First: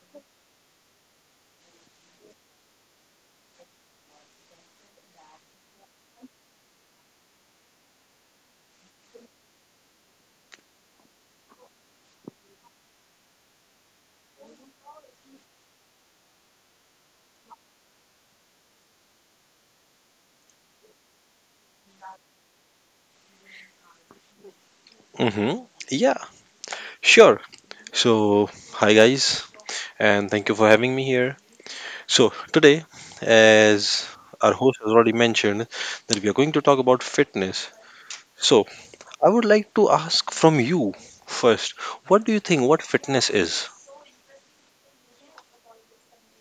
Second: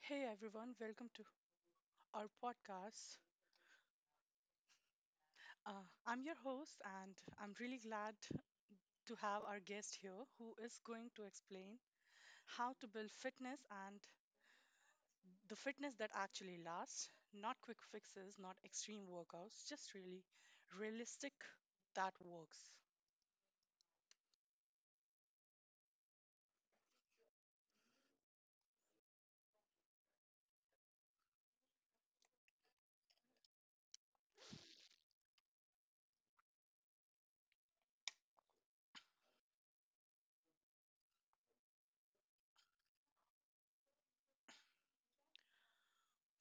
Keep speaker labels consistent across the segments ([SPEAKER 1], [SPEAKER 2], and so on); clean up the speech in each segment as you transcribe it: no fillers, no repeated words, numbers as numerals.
[SPEAKER 1] Hey everyone, welcome to our podcast. I'm your host, and I'm really glad to have our guest here who is going to explain how to build fitness and the fitness that actually lasts, not quick fixes, not extreme workouts, just really realistic that works.
[SPEAKER 2] Mm-hmm. Yeah, sure. So, hi guys, and thank you for having me here. So, today, as our host has already mentioned, that we are going to talk about fitness. So, I would like to ask from you first, what do you think what fitness is?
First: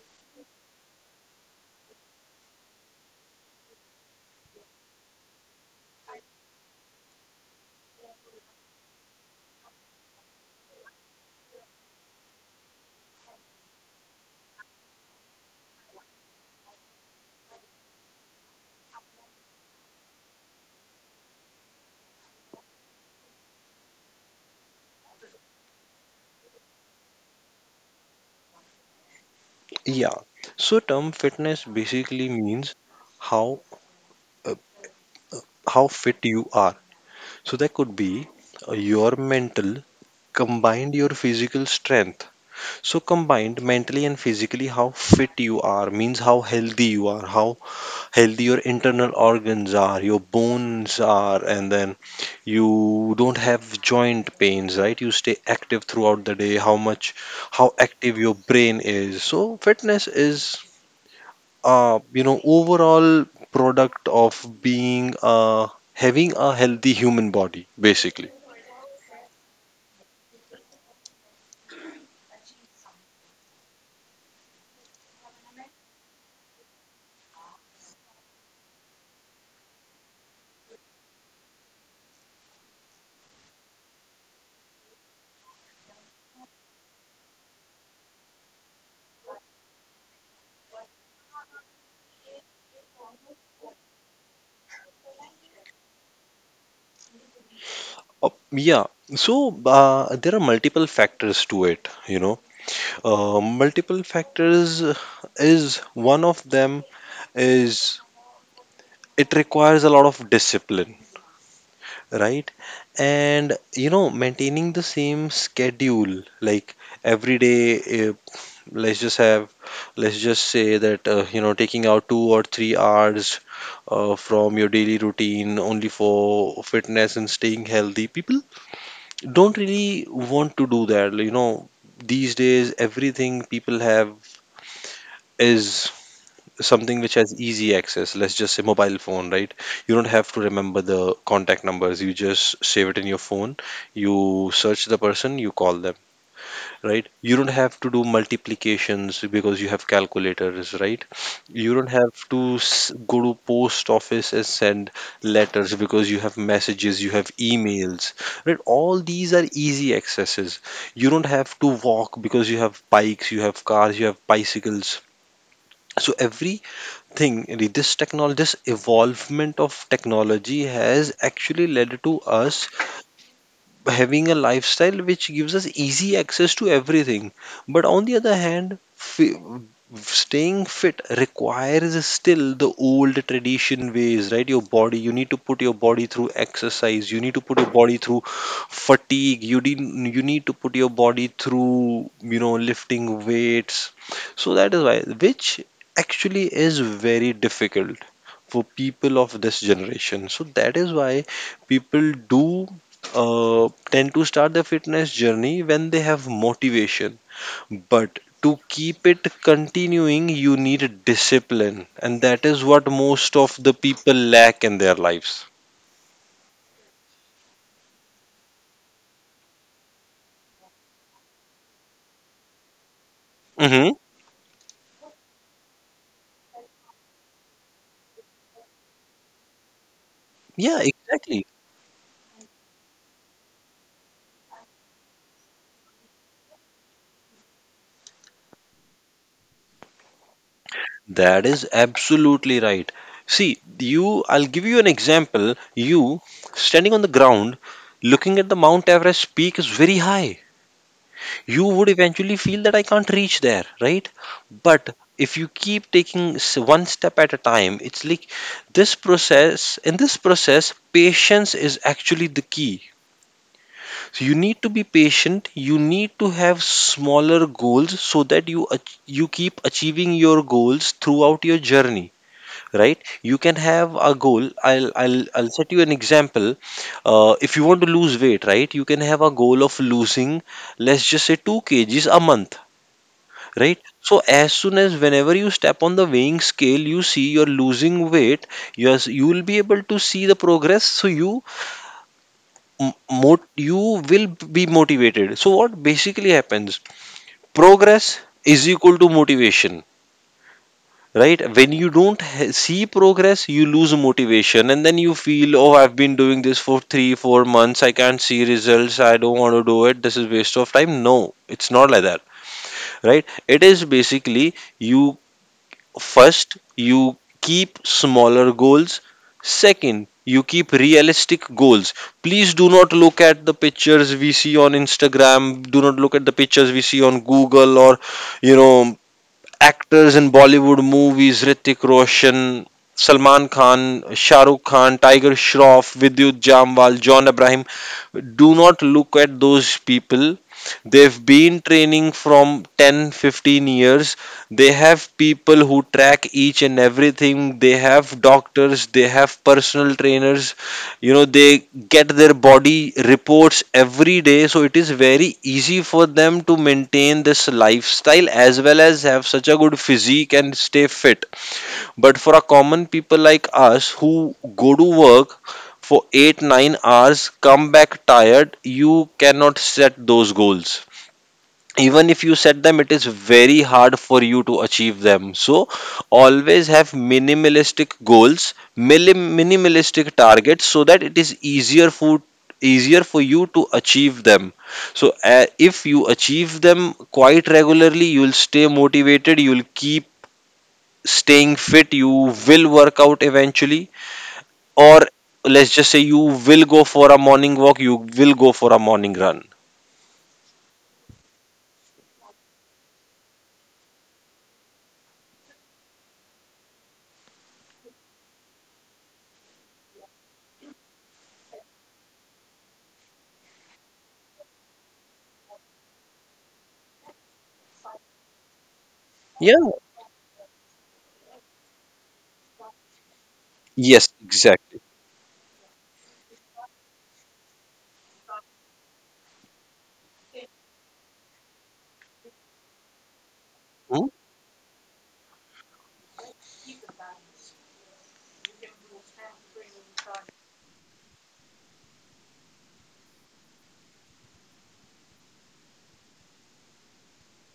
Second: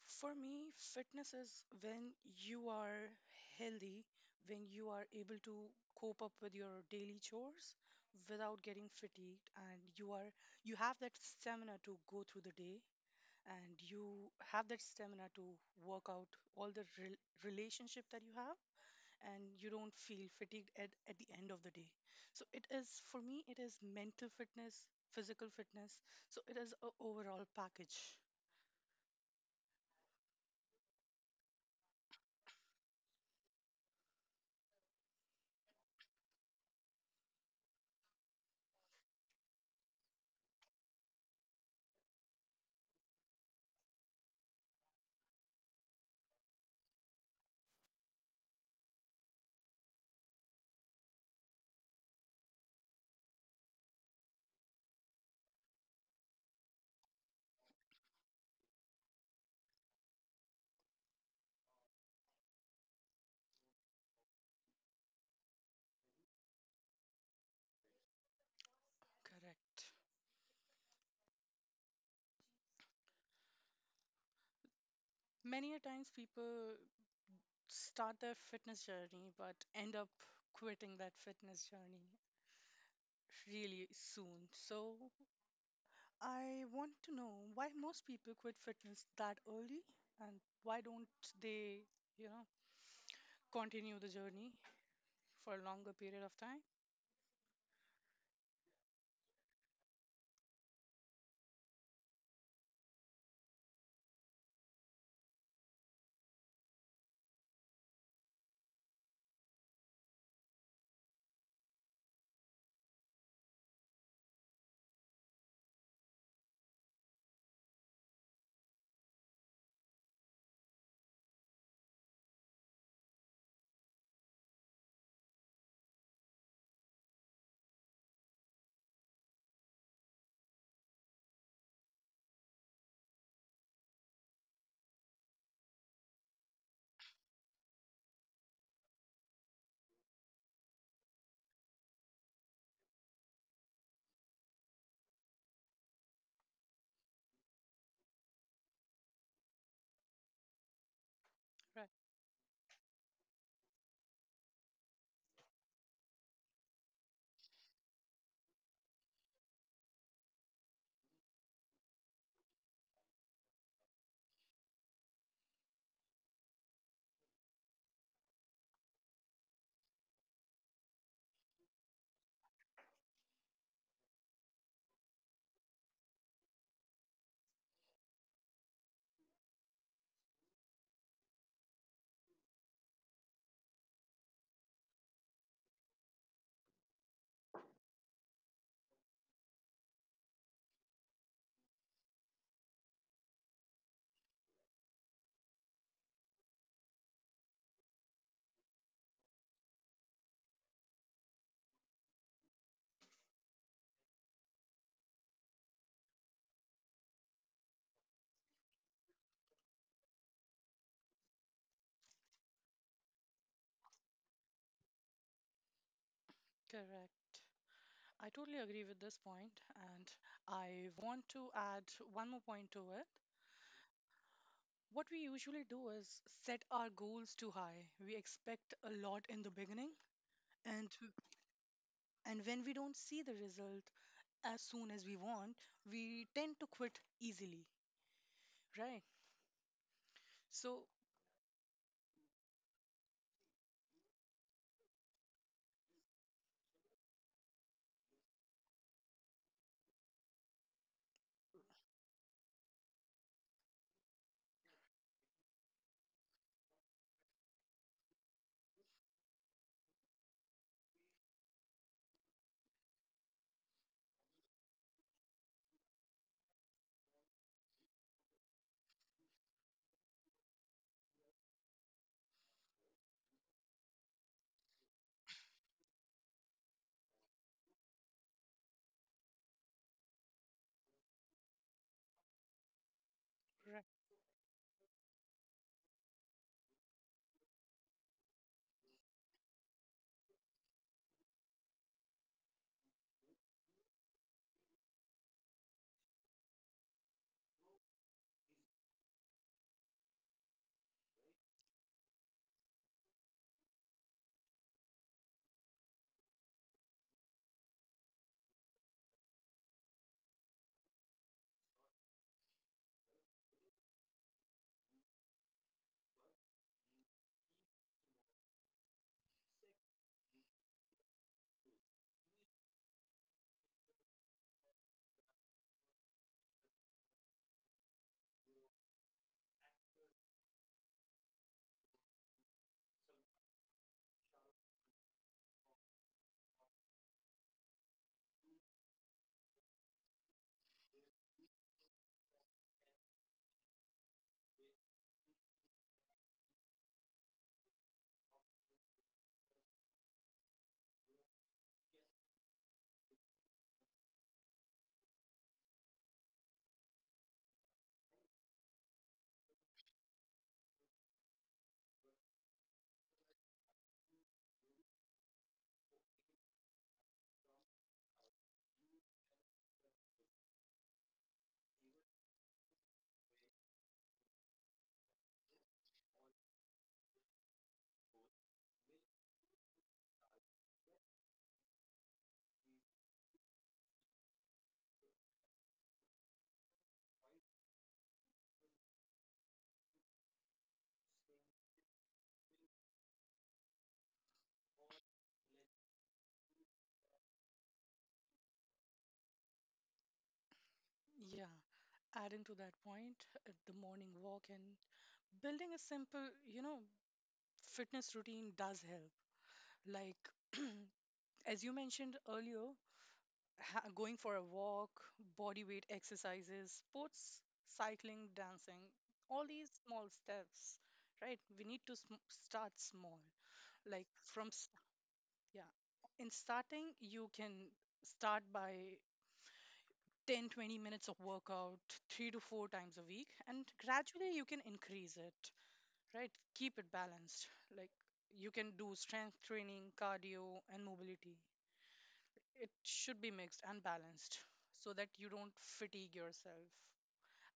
[SPEAKER 1] For me, fitness is when you are healthy, when you are able to cope up with your daily chores without getting fatigued, and you have that stamina to go through the day, and you have that stamina to work out all the relationship that you have, and you don't feel fatigued at the end of the day. So it is for me it is mental fitness, physical fitness. So it is a overall package.
[SPEAKER 2] Yeah. So, term fitness basically means how uh, how fit you are. So, that could be your mental combined your physical strength. So combined mentally and physically, how fit you are means how healthy you are, how healthy your internal organs are, your bones are, and then you don't have joint pains, right? You stay active throughout the day, how much, how active your brain is. So fitness is, overall product of being, having a healthy human body, basically.
[SPEAKER 1] Correct. Many a times people start their fitness journey but end up quitting that fitness journey really soon. So I want to know why most people quit fitness that early, and why don't they, you know, continue the journey for a longer period of time?
[SPEAKER 2] Yeah. So there are multiple factors to it, you know. Multiple factors, is one of them is it requires a lot of discipline, right? And you know, maintaining the same schedule like every day. Uh, let's just have, let's just say that taking out 2 or 3 hours from your daily routine only for fitness and staying healthy. People don't really want to do that. You know, these days everything people have is something which has easy access, let's just say mobile phone, right? You don't have to remember the contact numbers, you just save it in your phone, you search the person, you call them, right? You don't have to do multiplications because you have calculators, right? You
[SPEAKER 1] Right.
[SPEAKER 2] don't have to go to post office and send letters because you have messages, you have emails, right? All these are easy accesses. You don't have to walk because you have bikes, you have cars, you have bicycles. So every thing really, this technology, this evolvement of technology has actually led to us having a lifestyle which gives us easy access to everything. But on the other hand, staying fit requires still the old tradition ways, right? Your body, you need to put your body through exercise, you need to put your body through fatigue, you, you need to put your body through, you know, lifting weights. So that is why, which actually is very difficult for people of this generation. So that is why people do tend to start their fitness journey when they have motivation. But to keep it continuing, you need discipline, and that is what most of the people lack in their lives.
[SPEAKER 1] Correct. I totally agree with this point, and I want to add one more point to it.
[SPEAKER 2] Mm-hmm.
[SPEAKER 1] What we usually do is set our goals too high. We expect a lot in the beginning
[SPEAKER 2] Yeah,
[SPEAKER 1] and
[SPEAKER 2] exactly.
[SPEAKER 1] and when we don't see the result as soon as we want, we tend to quit easily, right? So...
[SPEAKER 2] That is absolutely right. See, you, I'll give you an example. You standing on the ground, looking at the Mount Everest peak is very high. You would eventually feel that I can't reach there, right? But if you keep taking one step at a time, it's like in this process, patience is actually the key. So you need to be patient, you need to have smaller goals so that you keep achieving your goals throughout your journey, right? You can have a goal, I'll set you an example. If you want to lose weight, right, you can have a goal of losing, let's just say, 2 kgs a month, right?
[SPEAKER 1] Right.
[SPEAKER 2] So as soon as, whenever you step on the weighing scale, you see you're losing weight. Yes, you will be able to see the progress, so you will be motivated. So what basically happens, progress is equal to motivation, right? When you don't h- see progress you lose motivation and then you feel, oh, I've been doing this for 3 4 months, I can't see results, I don't want to do it, this is waste of time. No, it's not like that, right? It is basically you. First, you keep smaller goals. Second, you keep realistic goals. Please do not look at the pictures we see on Instagram. Do not look at the pictures we see on Google or, you know, actors in Bollywood movies, Ritik Roshan, Salman Khan, Shah Rukh Khan, Tiger Shroff, Vidyut Jamwal, John Abraham. Do not look at those people. They've been training from 10 15 years. They have people who track each and everything. They have doctors, they have personal trainers, you know, they get their body reports every day, so it is very easy for them to maintain this lifestyle as well as have such a good physique and stay fit. But for a common people like us who go to work for 8 9 hours, come back tired, you cannot set those goals. Even if you set them, it is very hard for you to achieve them. So always have minimalistic goals, minimalistic targets so that it is easier for you to achieve them. So if you achieve them quite regularly, you will stay motivated, you will keep staying fit, you will work out eventually, or let's just say you will go for a morning walk, you will go for a morning run.
[SPEAKER 1] Yeah, adding to that point, the morning walk and building a simple you know fitness routine does help, like, as you mentioned earlier, going for a walk, body weight exercises, sports, cycling, dancing, all
[SPEAKER 2] Yeah.
[SPEAKER 1] these small steps. Right? We need to start small, like,
[SPEAKER 2] Yes,
[SPEAKER 1] from...
[SPEAKER 2] exactly.
[SPEAKER 1] Yeah. In starting, you can start by 10, 20 minutes of workout, three to four times a week, and
[SPEAKER 2] Hmm?
[SPEAKER 1] gradually you can increase it, right? Keep it balanced. Like, you can do strength training, cardio, and mobility. It should be mixed and balanced so that you don't fatigue yourself.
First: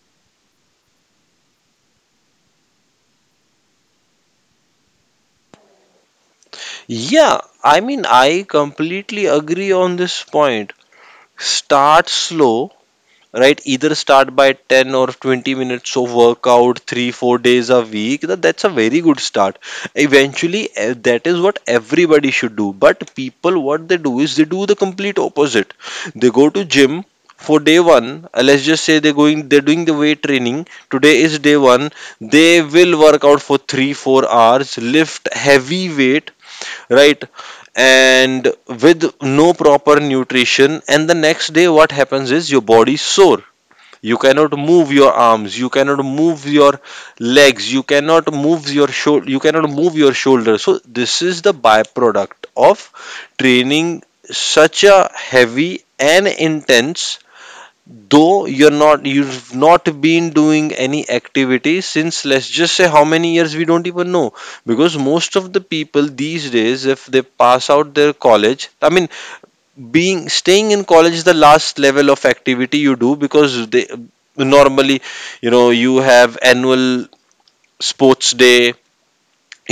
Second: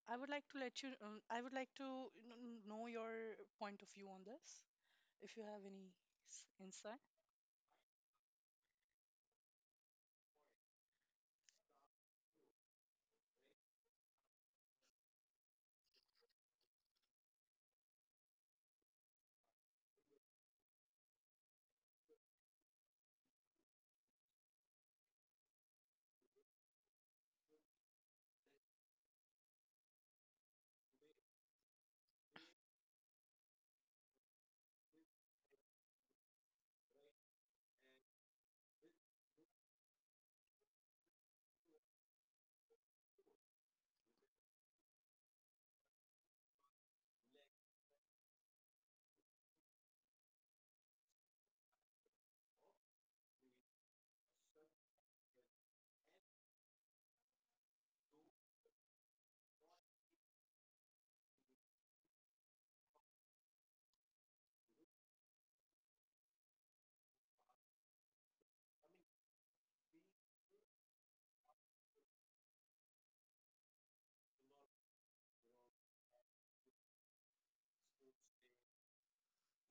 [SPEAKER 1] I would like to know your point of view on this, if you have any insight.
[SPEAKER 2] Yeah, I mean, I completely agree on this point. Start slow, right? Either start by 10 or 20 minutes of workout, three, 4 days a week. That's a very good start. Eventually, that is what everybody should do. But people, what they do is they do the complete opposite. They go to gym for day one. Let's just say they're going, they're doing the weight training. Today is day one. They will work out for three, 4 hours, lift heavy weight, right, and with no proper nutrition, and the next day what happens is your body sore, you cannot move your arms, you cannot move your legs, you cannot move your shoulder, you cannot move your shoulder. So this is the byproduct of training such a heavy and intense, though you've not been doing any activity since, let's just say how many years we don't even know, because most of the people these days, if they pass out their college, I mean, being staying in college is the last level of activity you do, because they normally, you know, you have annual sports day,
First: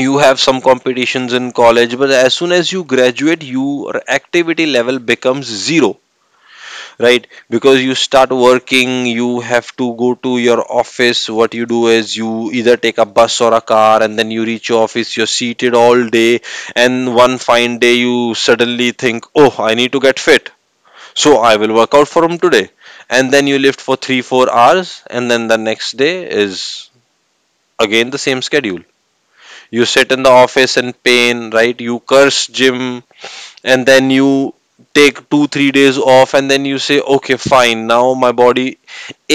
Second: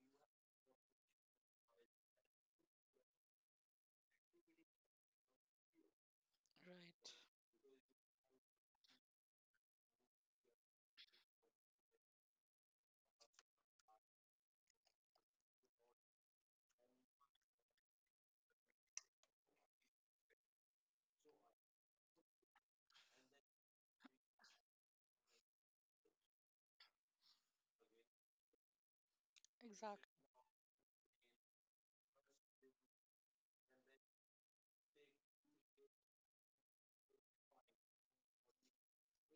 [SPEAKER 2] you have some competitions in college, but as soon as you graduate, your activity level becomes zero,
[SPEAKER 1] Right.
[SPEAKER 2] right? Because you start working, you have to go to your office, what you do is you either take a bus or a car and then you reach your office, you're seated all day, and one fine day you suddenly think, oh, I need to get fit, so I will work out from today. And then you lift for 3 4 hours, and then the next day is again the same schedule. You sit
[SPEAKER 1] Exactly.
[SPEAKER 2] in the office in pain, right, you curse gym, and then you take 2 3 days off, and then you say, okay fine, now my body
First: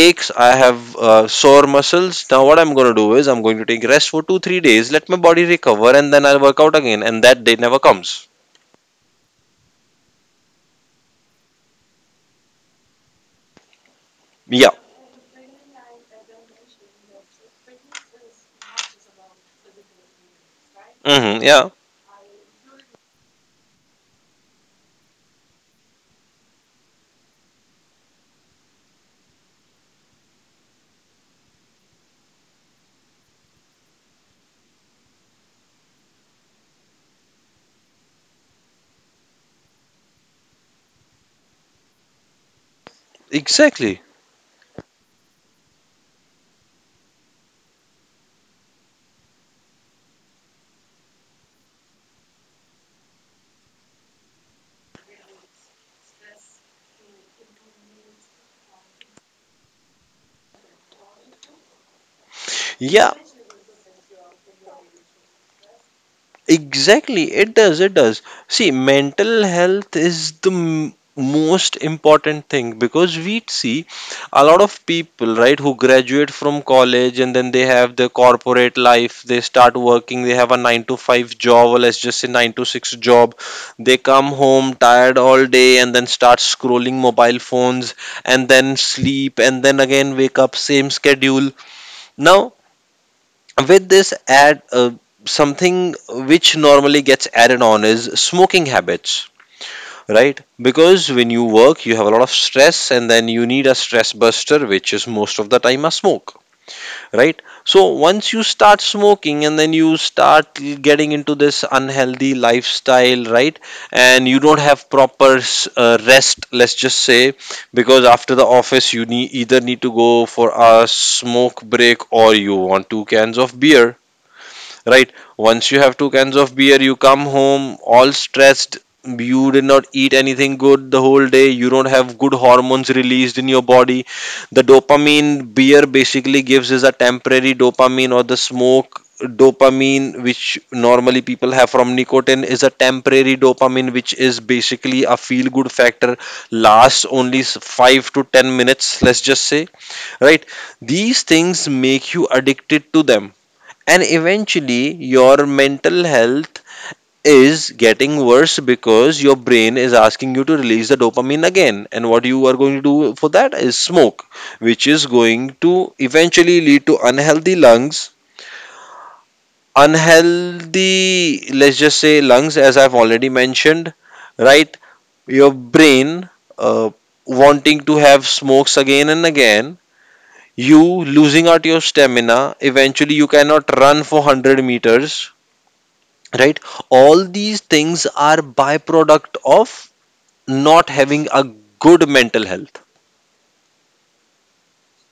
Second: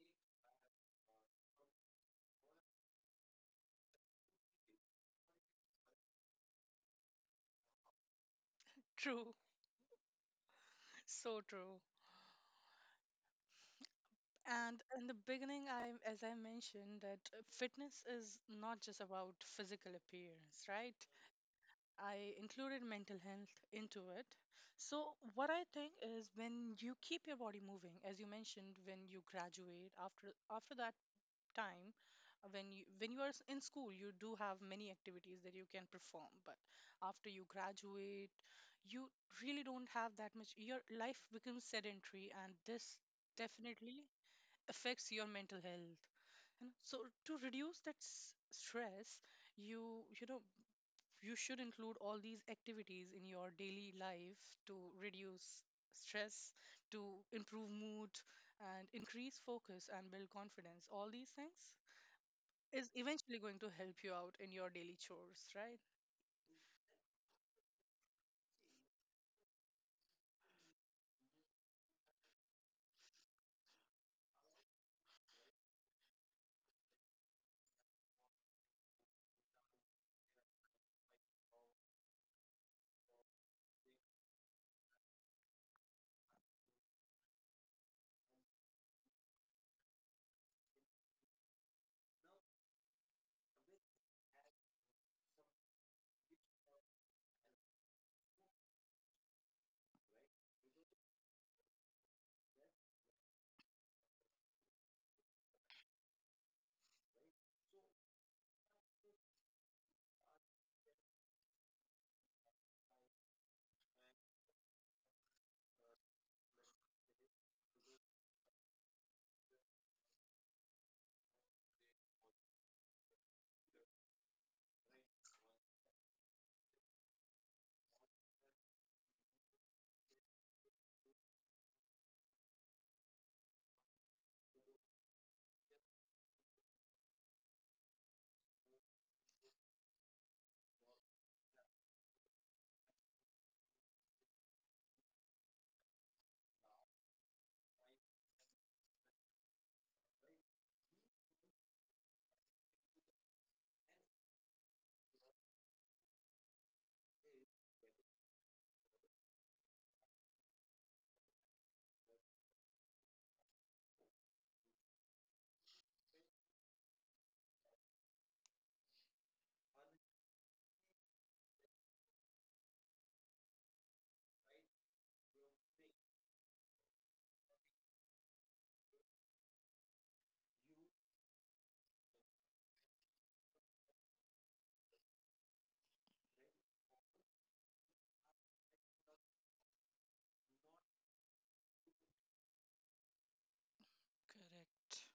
[SPEAKER 2] aches, I have sore muscles, now what I'm going to do is I'm going to take rest for 2 3 days, let my body recover, and then I'll work out again, and that day never comes.
[SPEAKER 1] True. So true.
[SPEAKER 2] Yeah.
[SPEAKER 1] And in the beginning, I, as I mentioned, that fitness is not just about physical appearance, right?
[SPEAKER 2] Hmm, yeah,
[SPEAKER 1] I included mental health into it. So what I think is, when you keep your body moving, as you mentioned, when you graduate, after that time, when you are in school, you do have many activities that you can perform, but after you graduate, you really don't have that much. Your life becomes sedentary, and this
[SPEAKER 2] exactly.
[SPEAKER 1] definitely affects your mental health. So to reduce that stress, you you know you should include all these activities in your daily life to reduce stress, to improve mood, and increase focus and build confidence. All these things is
[SPEAKER 2] Yeah,
[SPEAKER 1] eventually going to help you out in your daily chores, right?
[SPEAKER 2] exactly, it does, it does. See, mental health is the most important thing because we see a lot of people, right, who graduate from college and then they have their corporate life, they start working, they have a 9 to 5 job, or let's just say 9 to 6 job. They come home tired all day and then start scrolling mobile phones and then sleep and then again wake up, same schedule. Now, with this add something which normally gets added on is smoking habits, right? Because when you work you have a lot of stress and then you need a stress buster which is most of the time a smoke, right? So once you start smoking and then you start getting into this unhealthy lifestyle, right, and you don't have proper rest, let's just say, because after the office you need either need to go for a smoke break or you want two cans of beer, right? Once you have two cans of beer, you come home all stressed. You did not eat anything good the whole day. You don't have good hormones released in your body. The dopamine beer basically gives is a temporary dopamine, or the smoke dopamine which normally people have from nicotine is a temporary dopamine, which is basically a feel good factor, lasts only 5 to 10 minutes, let's just say, right? These things make you addicted to them, and eventually your mental health is getting worse because your brain is asking you to release the dopamine again, and what you are going to do for that is smoke, which is going to eventually lead to unhealthy lungs, unhealthy let's just say lungs, as I've already mentioned, right? Your brain uh, wanting to have smokes again and again, you losing out your stamina, eventually you cannot run for 100 meters, right? All these things are byproduct of not having a good mental health.
[SPEAKER 1] Correct.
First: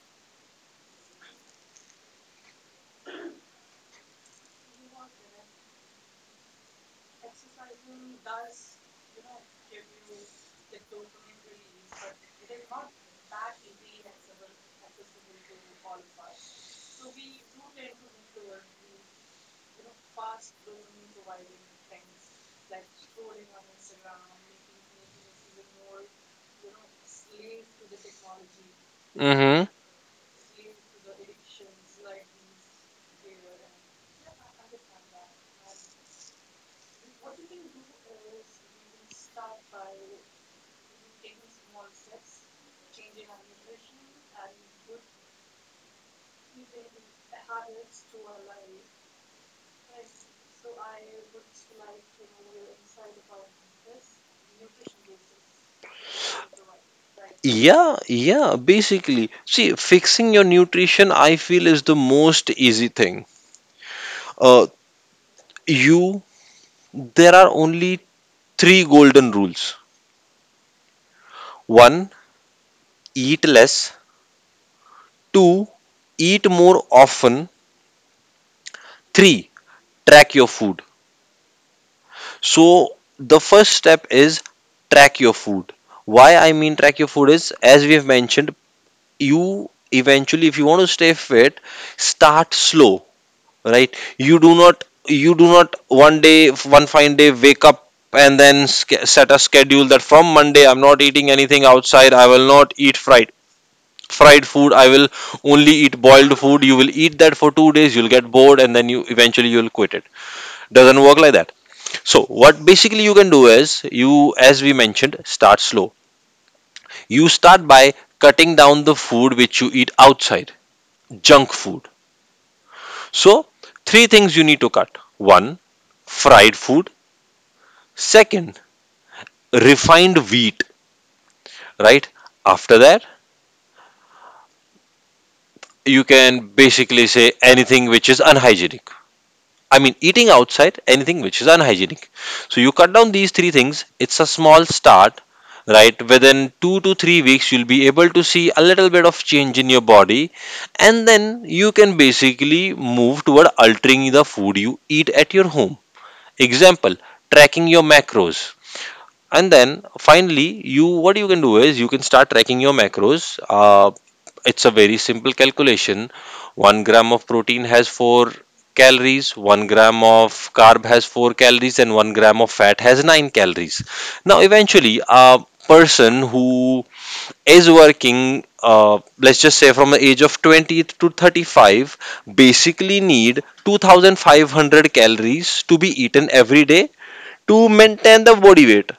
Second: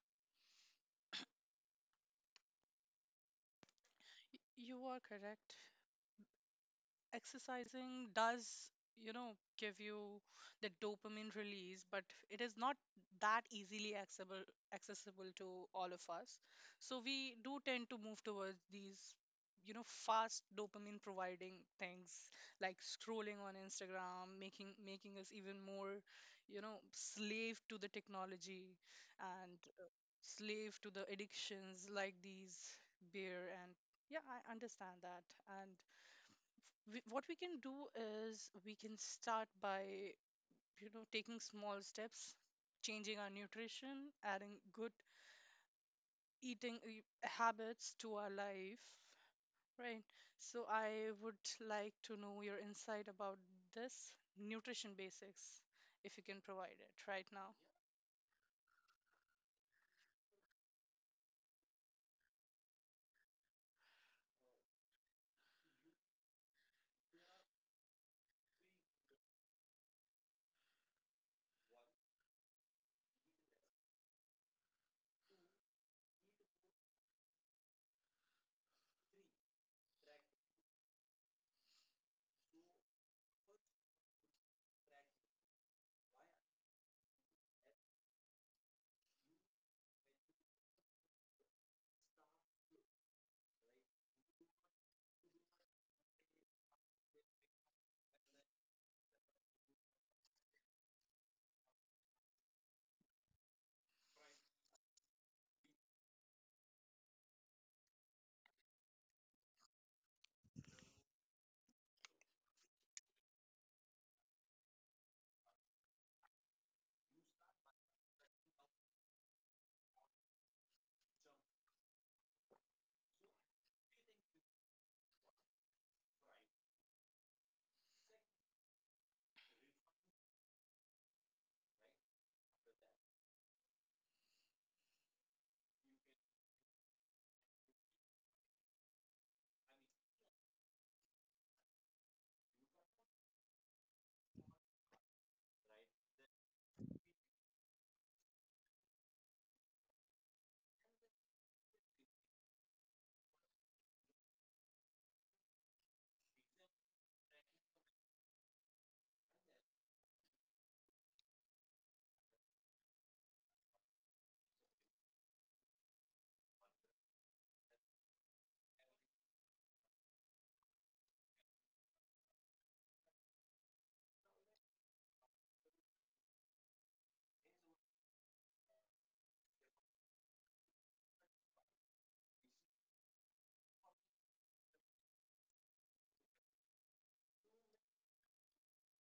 [SPEAKER 1] You are correct. Exercising does, give you the dopamine release, but it is not that easily accessible to all of us. So we do tend to move towards these, fast dopamine providing things like scrolling on Instagram, making us even more, slave to the technology and
[SPEAKER 2] Mm-hmm.
[SPEAKER 1] slave to the addictions like these beer, and yeah, I understand that. And what we can do is we can start by taking small steps, changing our nutrition, adding good eating habits to our life, right? So I would like to know your insight about this nutrition basics, if you can provide it right now.
[SPEAKER 2] Yeah, yeah, basically, see, fixing your nutrition I feel is the most easy thing. uh, you There are only three golden rules. One, eat less. Two, eat more often. Three, track your food. So the first step is track your food. Why I mean track your food is, as we have mentioned, you, eventually, if you want to stay fit, start slow, right? You do not one day, one fine day, wake up and then set a schedule that from Monday I'm not eating anything outside, I will not eat fried food, I will only eat boiled food. You will eat that for 2 days, you'll get bored, and then you eventually you'll quit it. Doesn't work like that. So what basically you can do is, you, as we mentioned, start slow. You start by cutting down the food which you eat outside, junk food. So, three things you need to cut. One, fried food. Second, refined wheat, right? After that, you can basically say anything which is unhygienic. I mean, eating outside, anything which is unhygienic. So, you cut down these three things. It's a small start, right? Within 2 to 3 weeks, you'll be able to see a little bit of change in your body, and then you can basically move toward altering the food you eat at your home. Example, tracking your macros, and then finally, you what you can do is you can start tracking your macros. It's a very simple calculation. 1 gram of protein has 4 calories, 1 gram of carb has 4 calories, and 1 gram of fat has 9 calories. Now eventually a person who is working, let's just say from the age of 20 to 35, basically need 2,500 calories to be eaten every day to maintain the body weight.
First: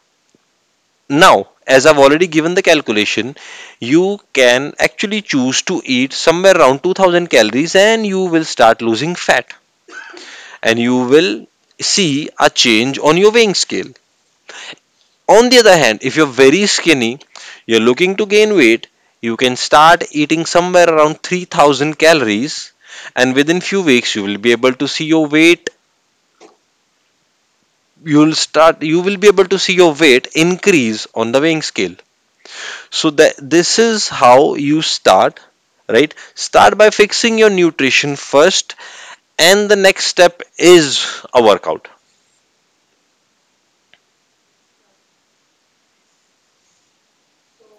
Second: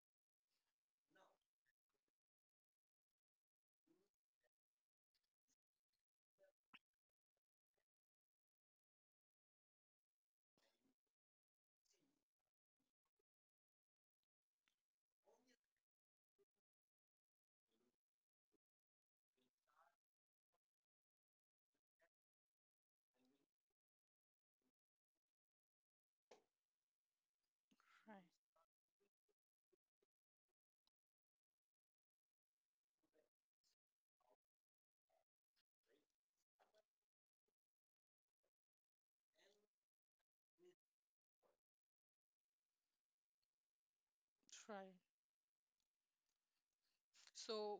[SPEAKER 2] Now, as I've already given the calculation, you can actually choose to eat somewhere around 2,000 calories and you will start losing fat, and you will see a change on your weighing scale. On the other hand, if you're very skinny, you're looking to gain weight, you can start eating somewhere around 3,000 calories, and within few weeks you will be able to see your weight,
[SPEAKER 1] Right,
[SPEAKER 2] you will be able to see your weight increase on the weighing scale. So that this is how you start, right? Start by fixing your nutrition first, and the next step is a workout.
[SPEAKER 1] right. So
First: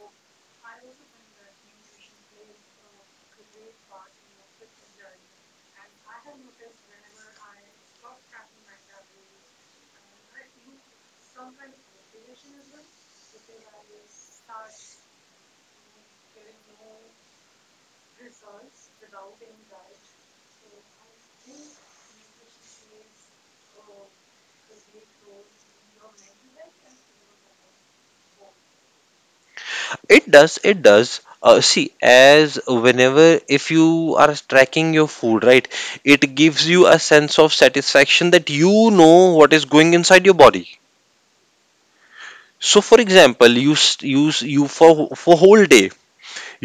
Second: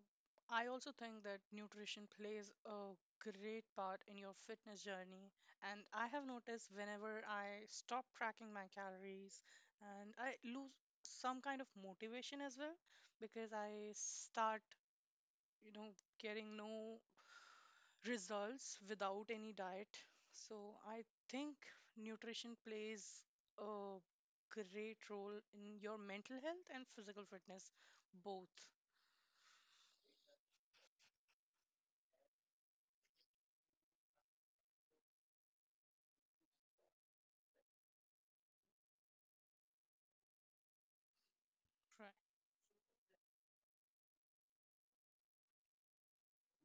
[SPEAKER 1] I also think that nutrition plays a great part in your fitness journey. And I have noticed whenever I stop tracking my calories, and I lose some kind of motivation as well because I start, you know, getting no results without any diet. So I think nutrition plays a great role in your mental health and physical fitness both.
[SPEAKER 2] It does, it does. See, as whenever if you are tracking your food, right, it gives you a sense of satisfaction that you know what is going inside your body. So, for example, you s- you s- you for whole day,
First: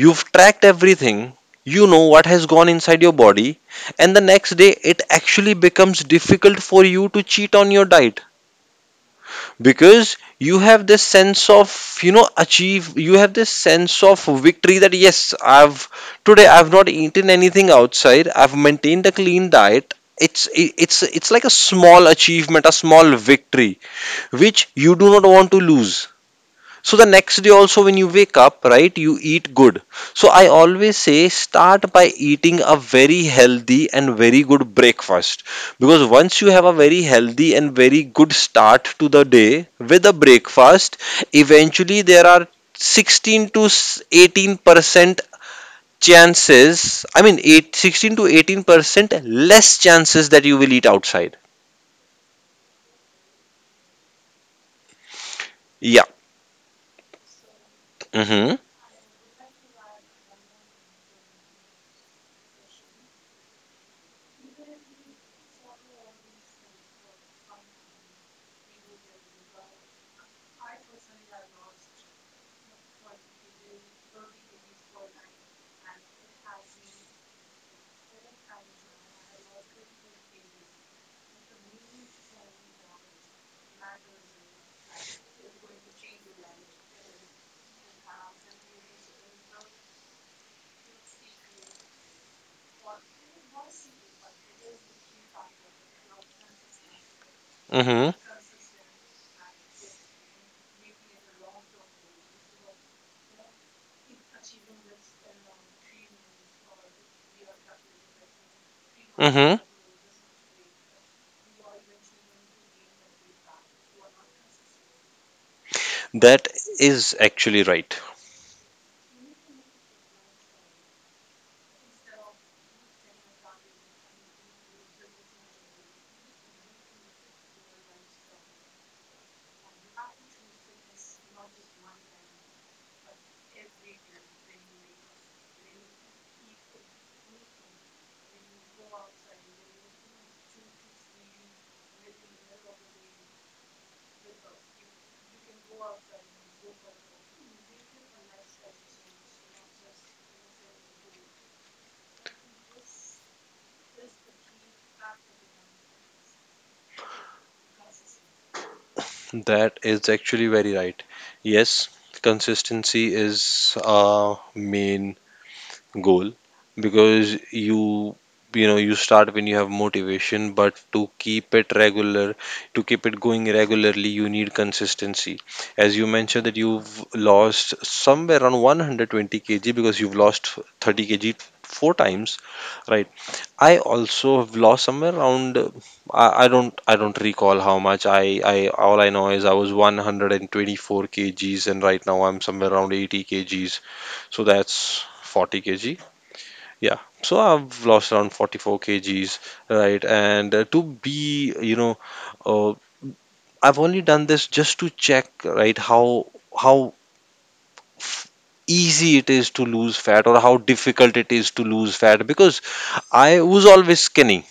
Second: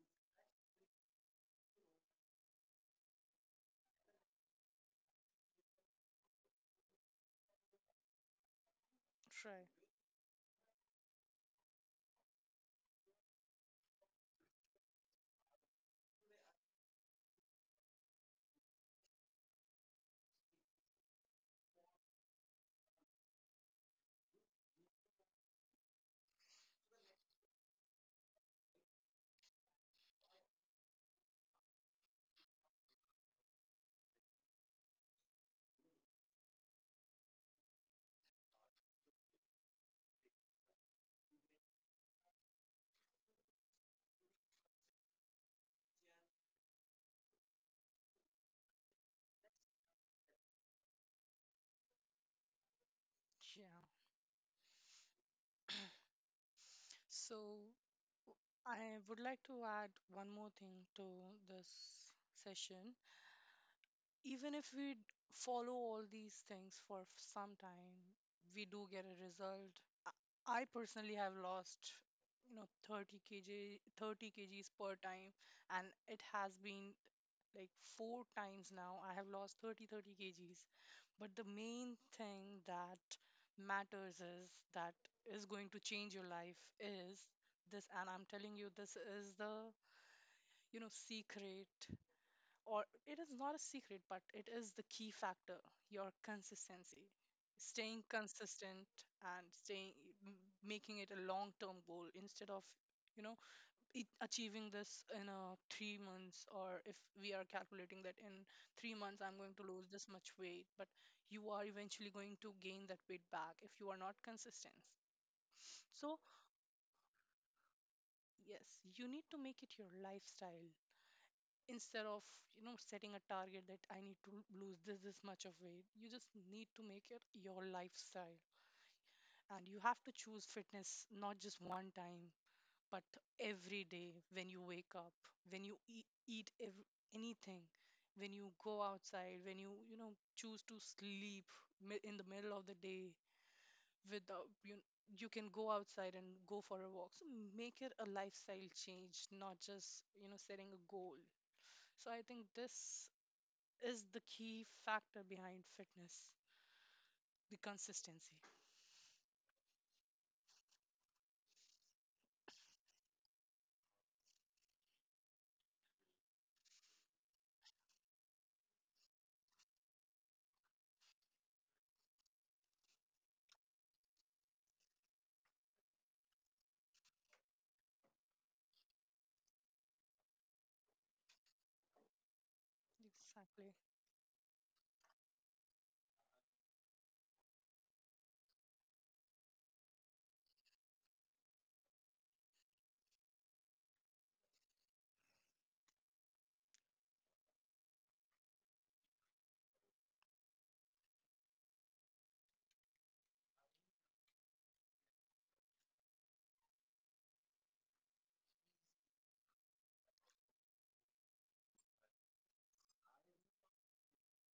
[SPEAKER 2] you've tracked everything, you know what has gone inside your body, and the next day it actually becomes difficult for you to cheat on your diet,
[SPEAKER 1] Right, right.
[SPEAKER 2] because you have this sense of, you know, achieve you have this sense of victory that, yes, I've today I've not eaten anything outside, I've maintained a clean diet. It's like a small achievement, a small victory which you do not want to lose. So the next day also when you wake up, right, you eat good. So I always say start by eating a very healthy and very good breakfast, because once you have a very healthy and very good start to the day with a breakfast, eventually there are 16 to 18% chances, I mean 16 to 18% less chances that you will eat outside.
[SPEAKER 1] Yeah.
[SPEAKER 2] Yeah.
[SPEAKER 1] So
[SPEAKER 2] Mhm.
[SPEAKER 1] I would like to add one more thing to this session. Even if we follow all these things for some time, we do get a result. I I personally have lost, 30 kg, 30 kgs per time, and it has been like four times now. I have lost thirty kgs. But the main thing that matters, is that is going to change your life, is this. And I'm telling you, this is the, secret, or it is not a secret, but it is the key factor, your consistency, staying
[SPEAKER 2] Mhm.
[SPEAKER 1] consistent, and staying making it a long term goal, instead of you know achieving this in 3 months. Or if we are calculating that in 3 months, I'm going
[SPEAKER 2] Mhm.
[SPEAKER 1] to lose this much weight, but you are eventually going to gain that weight back if you are not consistent. So
[SPEAKER 2] That is actually right.
[SPEAKER 1] yes, you need to make it your lifestyle instead of setting a target that I need to lose this much of weight. You just need to make it your lifestyle, and you have to choose fitness not just one time, but every day. When you wake up, when you anything, when you go outside, when choose to sleep in the middle of the day, without you, you can go outside and go for a walk. So make it a lifestyle change, not just, setting a goal. So I think this is the key factor behind fitness, the consistency.
[SPEAKER 2] That is actually very right. Yes, consistency is a main goal because you know you start when you have motivation, but to keep it regular, to keep it going regularly, you need consistency. As you mentioned that you've lost somewhere around 120 kg because you've lost 30 kg four times, right?
[SPEAKER 1] Exactly.
[SPEAKER 2] I also have lost somewhere around. I don't. I don't recall how much. I. I. All I know is I was 124 kgs, and right now I'm somewhere around 80 kgs. So that's 40 kg. Yeah. So I've lost around 44 kgs, right? And to be, you know, uh, I've only done this just to check, right? How f- easy it is to lose fat or how difficult it is to lose fat, because I was always skinny,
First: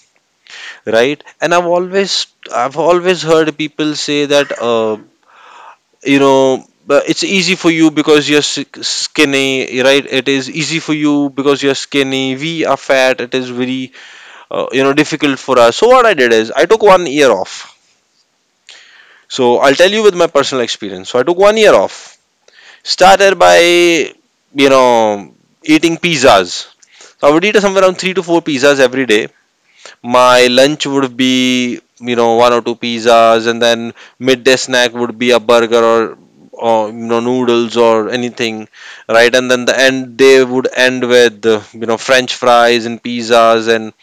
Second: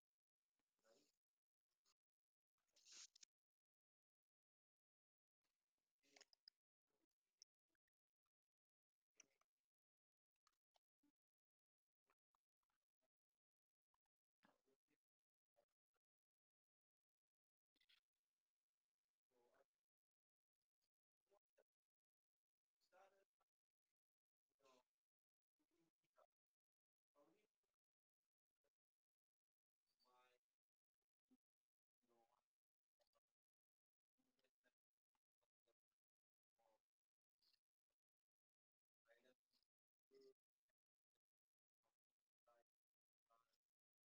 [SPEAKER 2] right? And I've always heard people say that, you know, but it's easy for you because you're skinny, right? It is easy for you because you're skinny, we are fat, it is very you know difficult for us. So what I did is, I took 1 year off. So I'll tell you with my personal experience. So I took 1 year off, started by, you know, eating pizzas. So I would eat somewhere around 3 to 4 pizzas every day. My lunch would be, you know, one or two pizzas, and then midday snack would be a burger, or you know, noodles or anything, right? And then they would end with you know, french fries and pizzas and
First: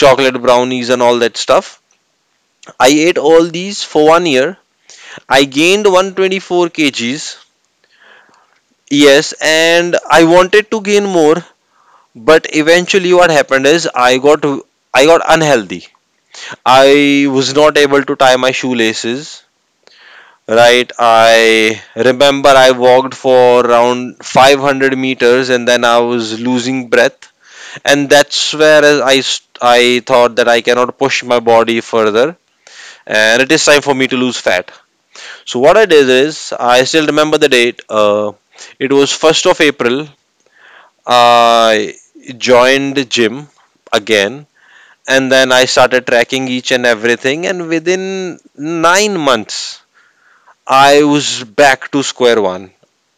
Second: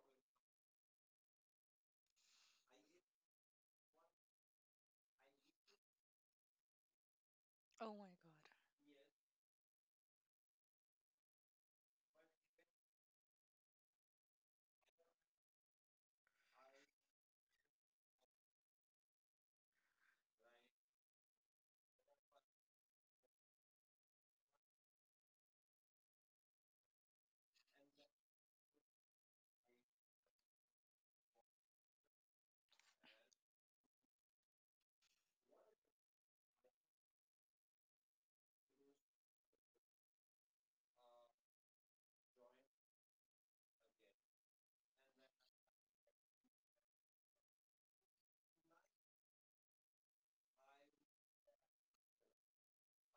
[SPEAKER 2] chocolate brownies and all that stuff. I ate all these for 1 year. I gained 124 kgs.
[SPEAKER 1] Oh my God.
[SPEAKER 2] Yes, and I wanted to gain more, but eventually what happened is, I got unhealthy. I was not able to tie my shoelaces. Right, I remember I walked for around 500 meters and then I was losing breath, and that's where I thought that I cannot push my body further, and it is time for me to lose fat. So what I did is, I still remember the date. It was 1st of April. I joined the gym again, and then I started tracking each and everything. And within 9 months, I was back to square one.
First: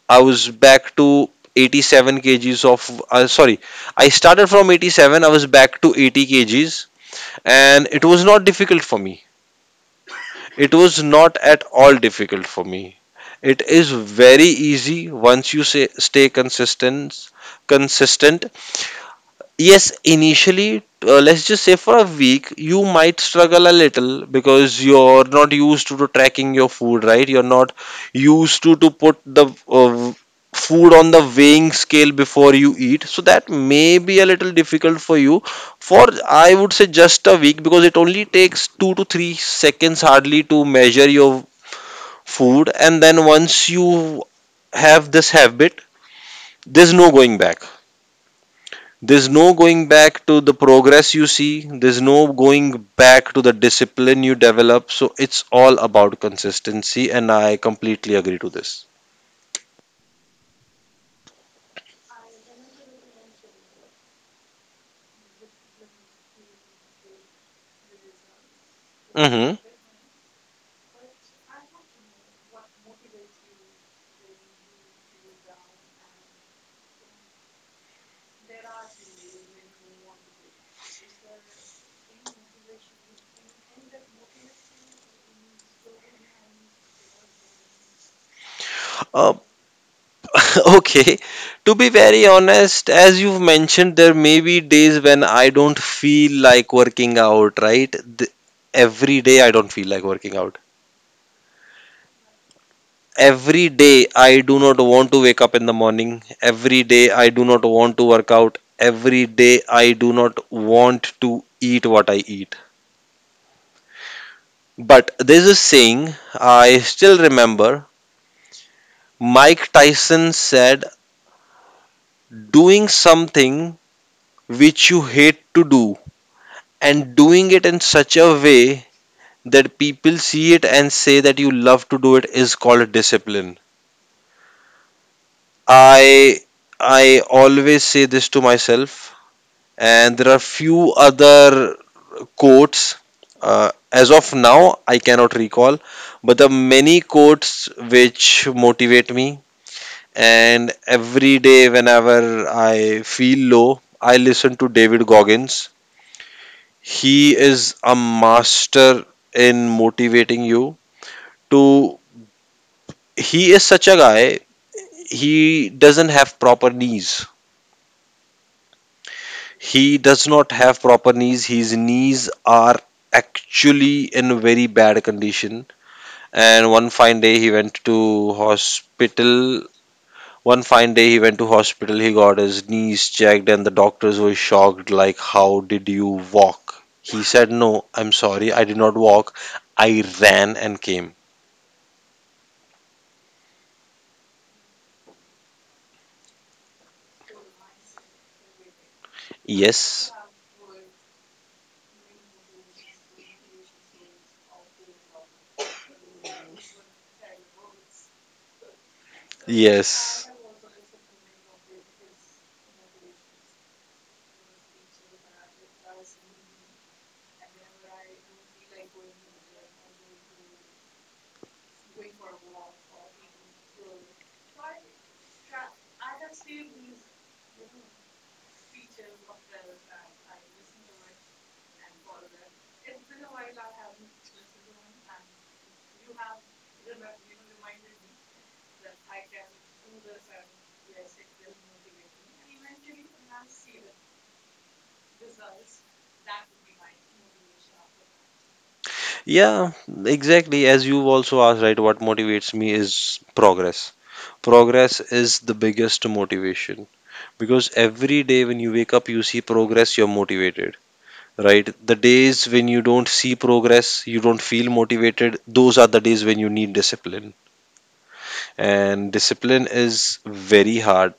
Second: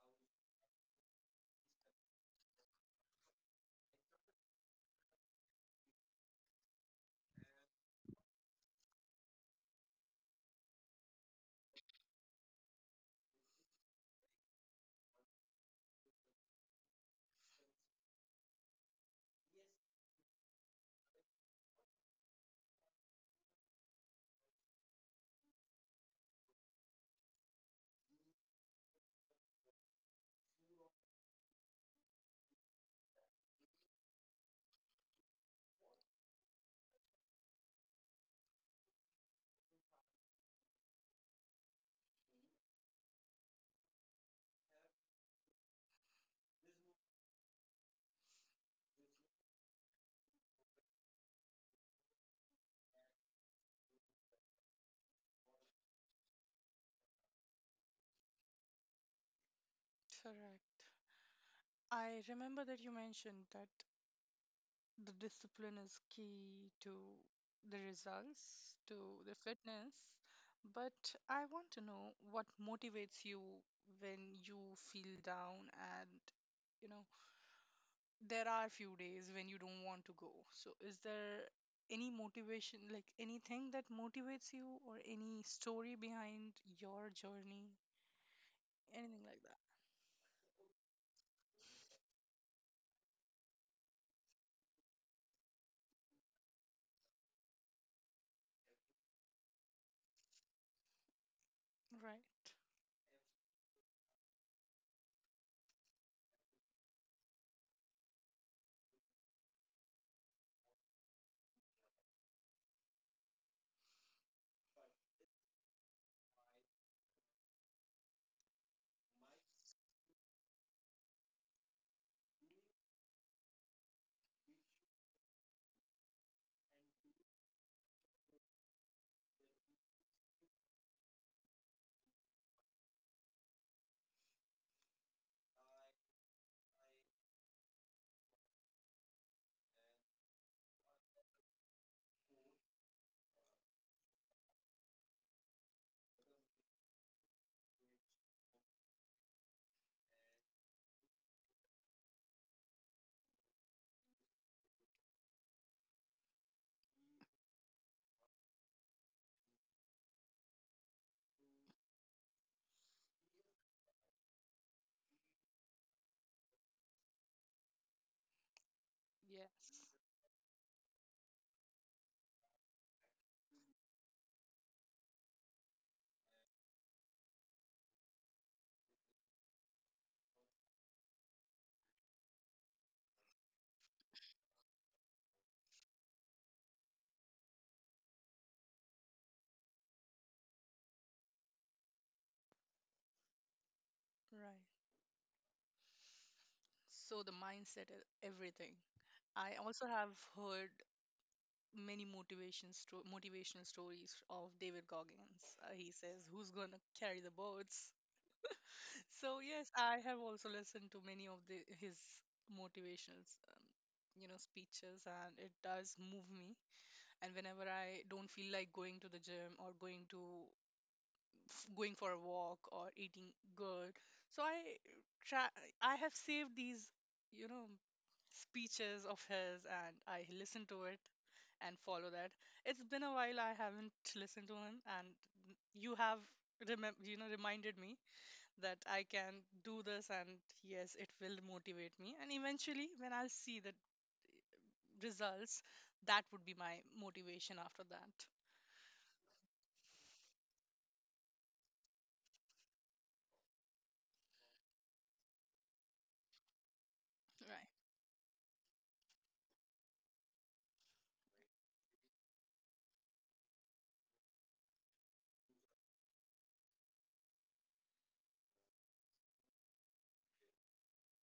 [SPEAKER 2] I was back to 87 kgs of sorry, I started from 87. I was back to 80 kgs, and it was not difficult for me. It was not at all difficult for me. It is very easy once you say, stay consistent, consistent. Yes, initially, let's just say for a week, you might struggle a little because you're not used to tracking your food, right? You're not used to put the food on the weighing scale before you eat. So that may be a little difficult for you, for, I would say, just a week, because it only takes 2 to 3 seconds hardly to measure your food, and then once you have this habit, there's no going back. There's no going back to the progress you see. There's no going back to the discipline you develop. So it's all about consistency, and I completely agree to this.
[SPEAKER 1] Correct. I remember that you mentioned that the discipline is key to the results, to the
[SPEAKER 2] Mm-hmm.
[SPEAKER 1] fitness. But I want to know what motivates you when you feel down, and, you know, there are few days when you don't want to go. So is there any motivation, like anything that motivates you or any story behind your journey? Anything
[SPEAKER 2] Uh,
[SPEAKER 1] like that,
[SPEAKER 2] okay. To be very honest, as you've mentioned, there may be days when I don't feel like working out, right? Th- every day I don't feel like working out.
[SPEAKER 1] right?
[SPEAKER 2] Every day I do not want to wake up in the morning, every day I do not want to work out, every day I do not want to eat what I eat. But there's a saying, I still remember, Mike Tyson said, doing something which you hate to do and doing it in such a way that people see it and say that you love to do it is called discipline. I i always say this to myself. And there are few other quotes, as of now I cannot recall, but the many quotes which motivate me. And every day whenever I feel low, I listen to David Goggins. He is a master in motivating you to He is such a guy, he doesn't have proper knees.
[SPEAKER 1] Yes,
[SPEAKER 2] He does not have proper knees. His knees are actually in very bad condition. And one fine day he went to hospital. One fine day he went to hospital. He got his knees checked, and the doctors were shocked. Like, how did you walk? He said, "No, I'm sorry. I did not walk. I ran and came."
[SPEAKER 1] right. So the mindset is everything. I also have
[SPEAKER 2] Yes.
[SPEAKER 1] heard many motivational stories of David Goggins. He says, "Who's gonna carry the boats?" So yes, I have
[SPEAKER 2] Yes.
[SPEAKER 1] also listened to many of the his motivational, speeches, and it does move me. And whenever I don't feel like going to the gym or going for a walk or eating good, so I try. I have saved these, you know, speeches of his, and I listen to it and follow that. It's been a while I haven't listened to him, and you have remem you know reminded me that I can do this, and yes, it will motivate me. And eventually, when I'll see the results, that would be my motivation after that.
[SPEAKER 2] Yeah, exactly. As you also asked, right, what motivates me is progress. Progress is the biggest motivation,
[SPEAKER 1] Right.
[SPEAKER 2] because every day when you wake up, you see progress, you're motivated, right? The days when you don't see progress, you don't feel motivated, those are the days when you need discipline. And discipline is very hard,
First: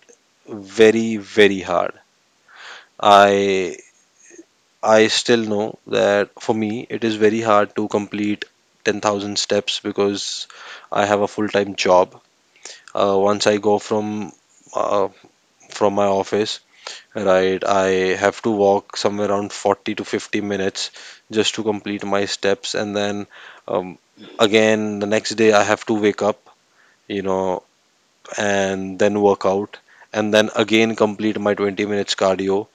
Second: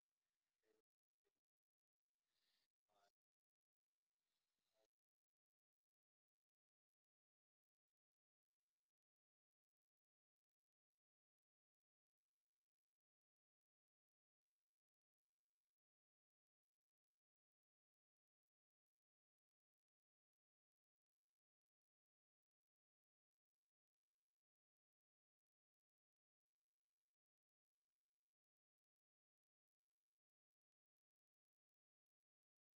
[SPEAKER 2] very, very hard. I I still know that for me, it is very hard to complete 10,000 steps because I have a full-time job. Once I go from uh, from my office, right, I have to walk somewhere around 40 to 50 minutes just to complete my steps, and then um, again the next day I have to wake up, you know, and then work out, and then again complete my 20 minutes cardio,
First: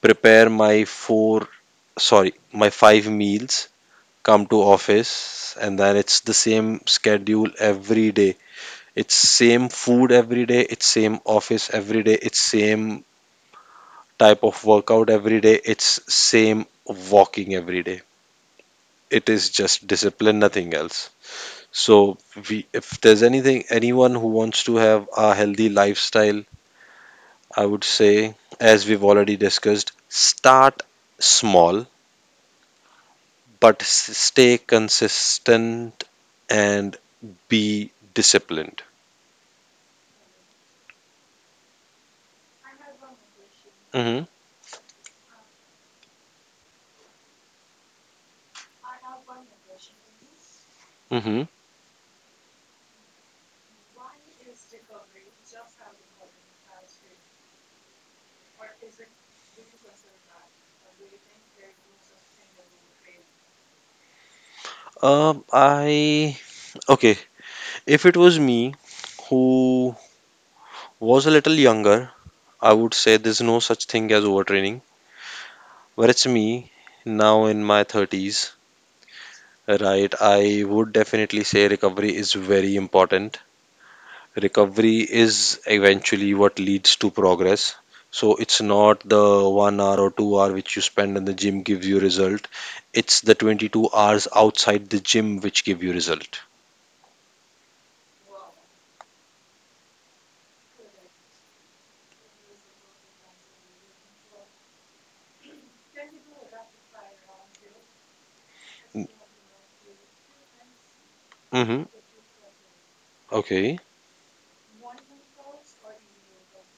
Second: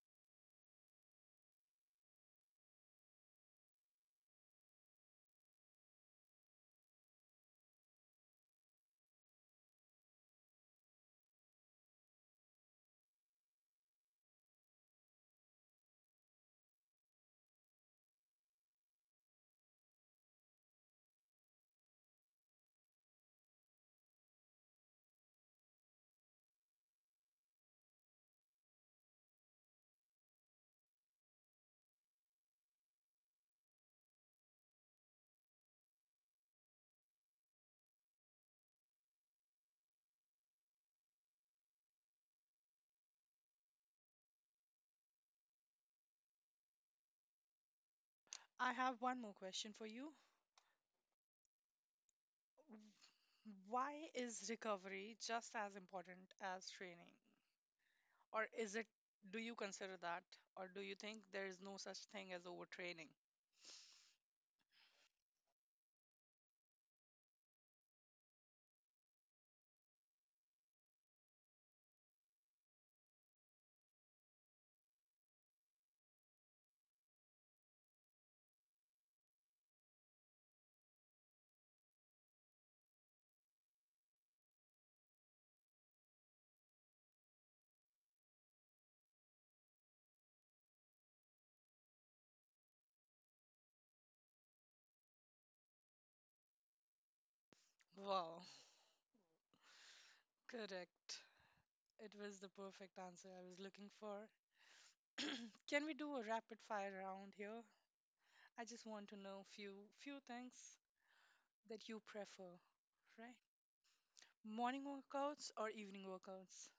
[SPEAKER 2] prepare my four, sorry, my five meals, come to office, and then it's the same schedule every day, it's same food every day, it's same office every day, it's same type of workout every day, it's same walking every day. It is just discipline, nothing else. So we if there's anything, anyone who wants to have a healthy lifestyle, I would say, as we've already discussed, start small, but stay consistent, and be disciplined. Mm-hmm.
[SPEAKER 1] I have one more question for you.
[SPEAKER 2] Mm-hmm.
[SPEAKER 1] W- Why is recovery just as important as training? Or is it, do you consider that? Or do you think there is no such thing as overtraining?
[SPEAKER 2] I Okay. If it was me who was a little younger, I would say there's no such thing as overtraining. But it's me now in my 30s, right? I would definitely say recovery is very important. Recovery is eventually what leads to progress. So it's not the 1 hour or 2 hour which you spend in the gym gives you result. It's the 22 hours outside the gym which give you result.
[SPEAKER 1] Wow, correct. It was the perfect answer I was looking for. Can we do a rapid fire round here? I just want to know few things
[SPEAKER 2] Mm-hmm.
[SPEAKER 1] that you prefer, right?
[SPEAKER 2] Okay.
[SPEAKER 1] Morning workouts or evening workouts?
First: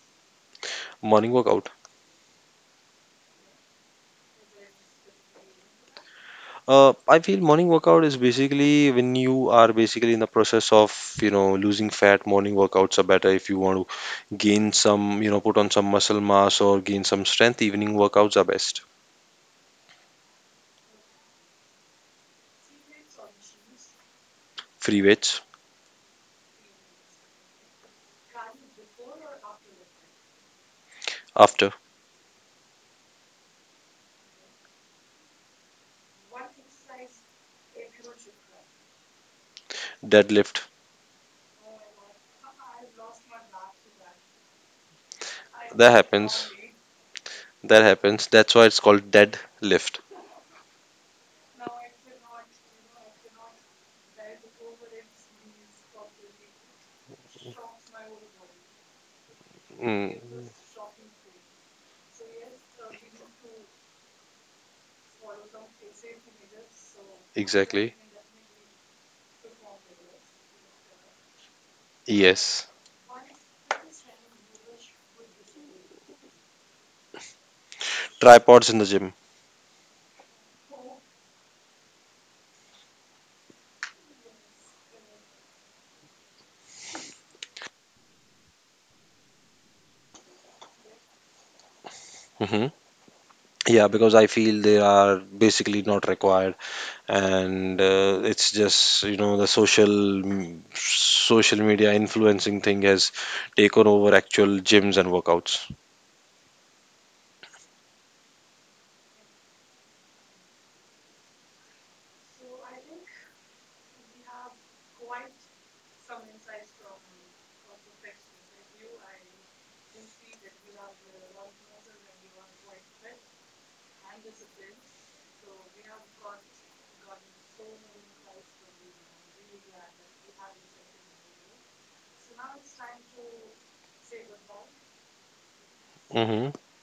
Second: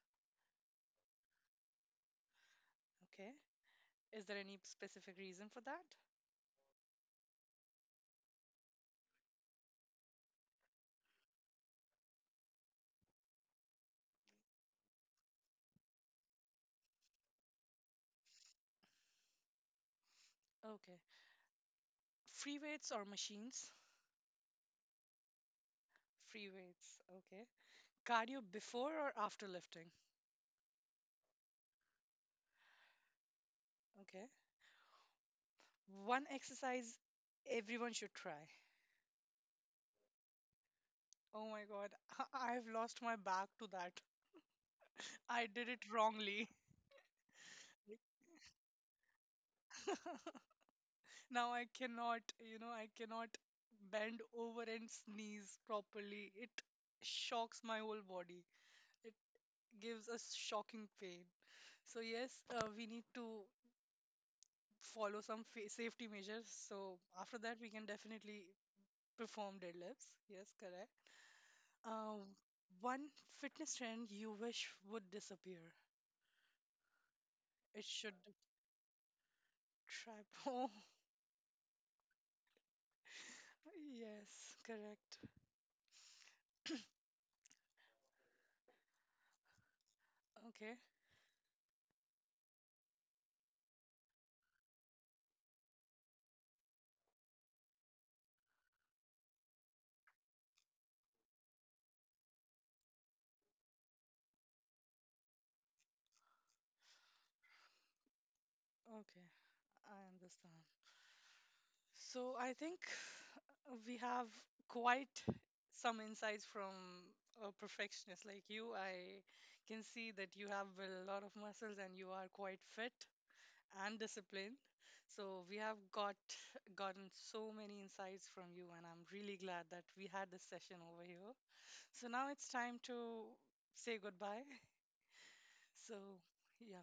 [SPEAKER 2] Morning workout.
[SPEAKER 1] Okay. Is there any specific reason for that?
[SPEAKER 2] I feel morning workout is basically, when you are basically in the process of, you know, losing fat, morning workouts are better. If you want to gain some, you know, put on some muscle mass or gain some strength, evening workouts are best.
[SPEAKER 1] Okay. Free weights or machines?
[SPEAKER 2] Free weights.
[SPEAKER 1] Free weights. Okay. Cardio before or after lifting?
[SPEAKER 2] After.
[SPEAKER 1] Okay. One exercise everyone should try.
[SPEAKER 2] Deadlift.
[SPEAKER 1] Oh my God, I've lost my back to that. I did it
[SPEAKER 2] That
[SPEAKER 1] wrongly.
[SPEAKER 2] happens. That happens. That's why it's called deadlift.
[SPEAKER 1] Now I cannot bend over and sneeze properly. It shocks my whole body. It gives
[SPEAKER 2] Mm,
[SPEAKER 1] us shocking pain. So yes, we need to follow some fa safety measures. So after that, we can
[SPEAKER 2] exactly.
[SPEAKER 1] definitely perform deadlifts. Yes, correct. Um,
[SPEAKER 2] Yes.
[SPEAKER 1] one fitness trend you wish would disappear. It should
[SPEAKER 2] Tripods in the gym.
[SPEAKER 1] trap. Oh, yes, correct. Okay,
[SPEAKER 2] Hmm. Yeah, because I feel they are basically not required. And it's just, you know, the social media influencing thing has taken over actual gyms and workouts.
[SPEAKER 1] okay, I understand. So I think we have quite some insights from a perfectionist like you. I can see that you have a lot of muscles and you are quite fit and disciplined. So we have gotten so many insights from you, and I'm really glad that we had this session over here. So now it's time to say goodbye. So
[SPEAKER 2] Hmm.
[SPEAKER 1] yeah,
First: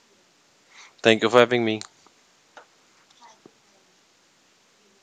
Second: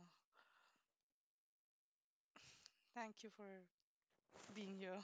[SPEAKER 2] Thank you for having me.
[SPEAKER 1] thank you for being here.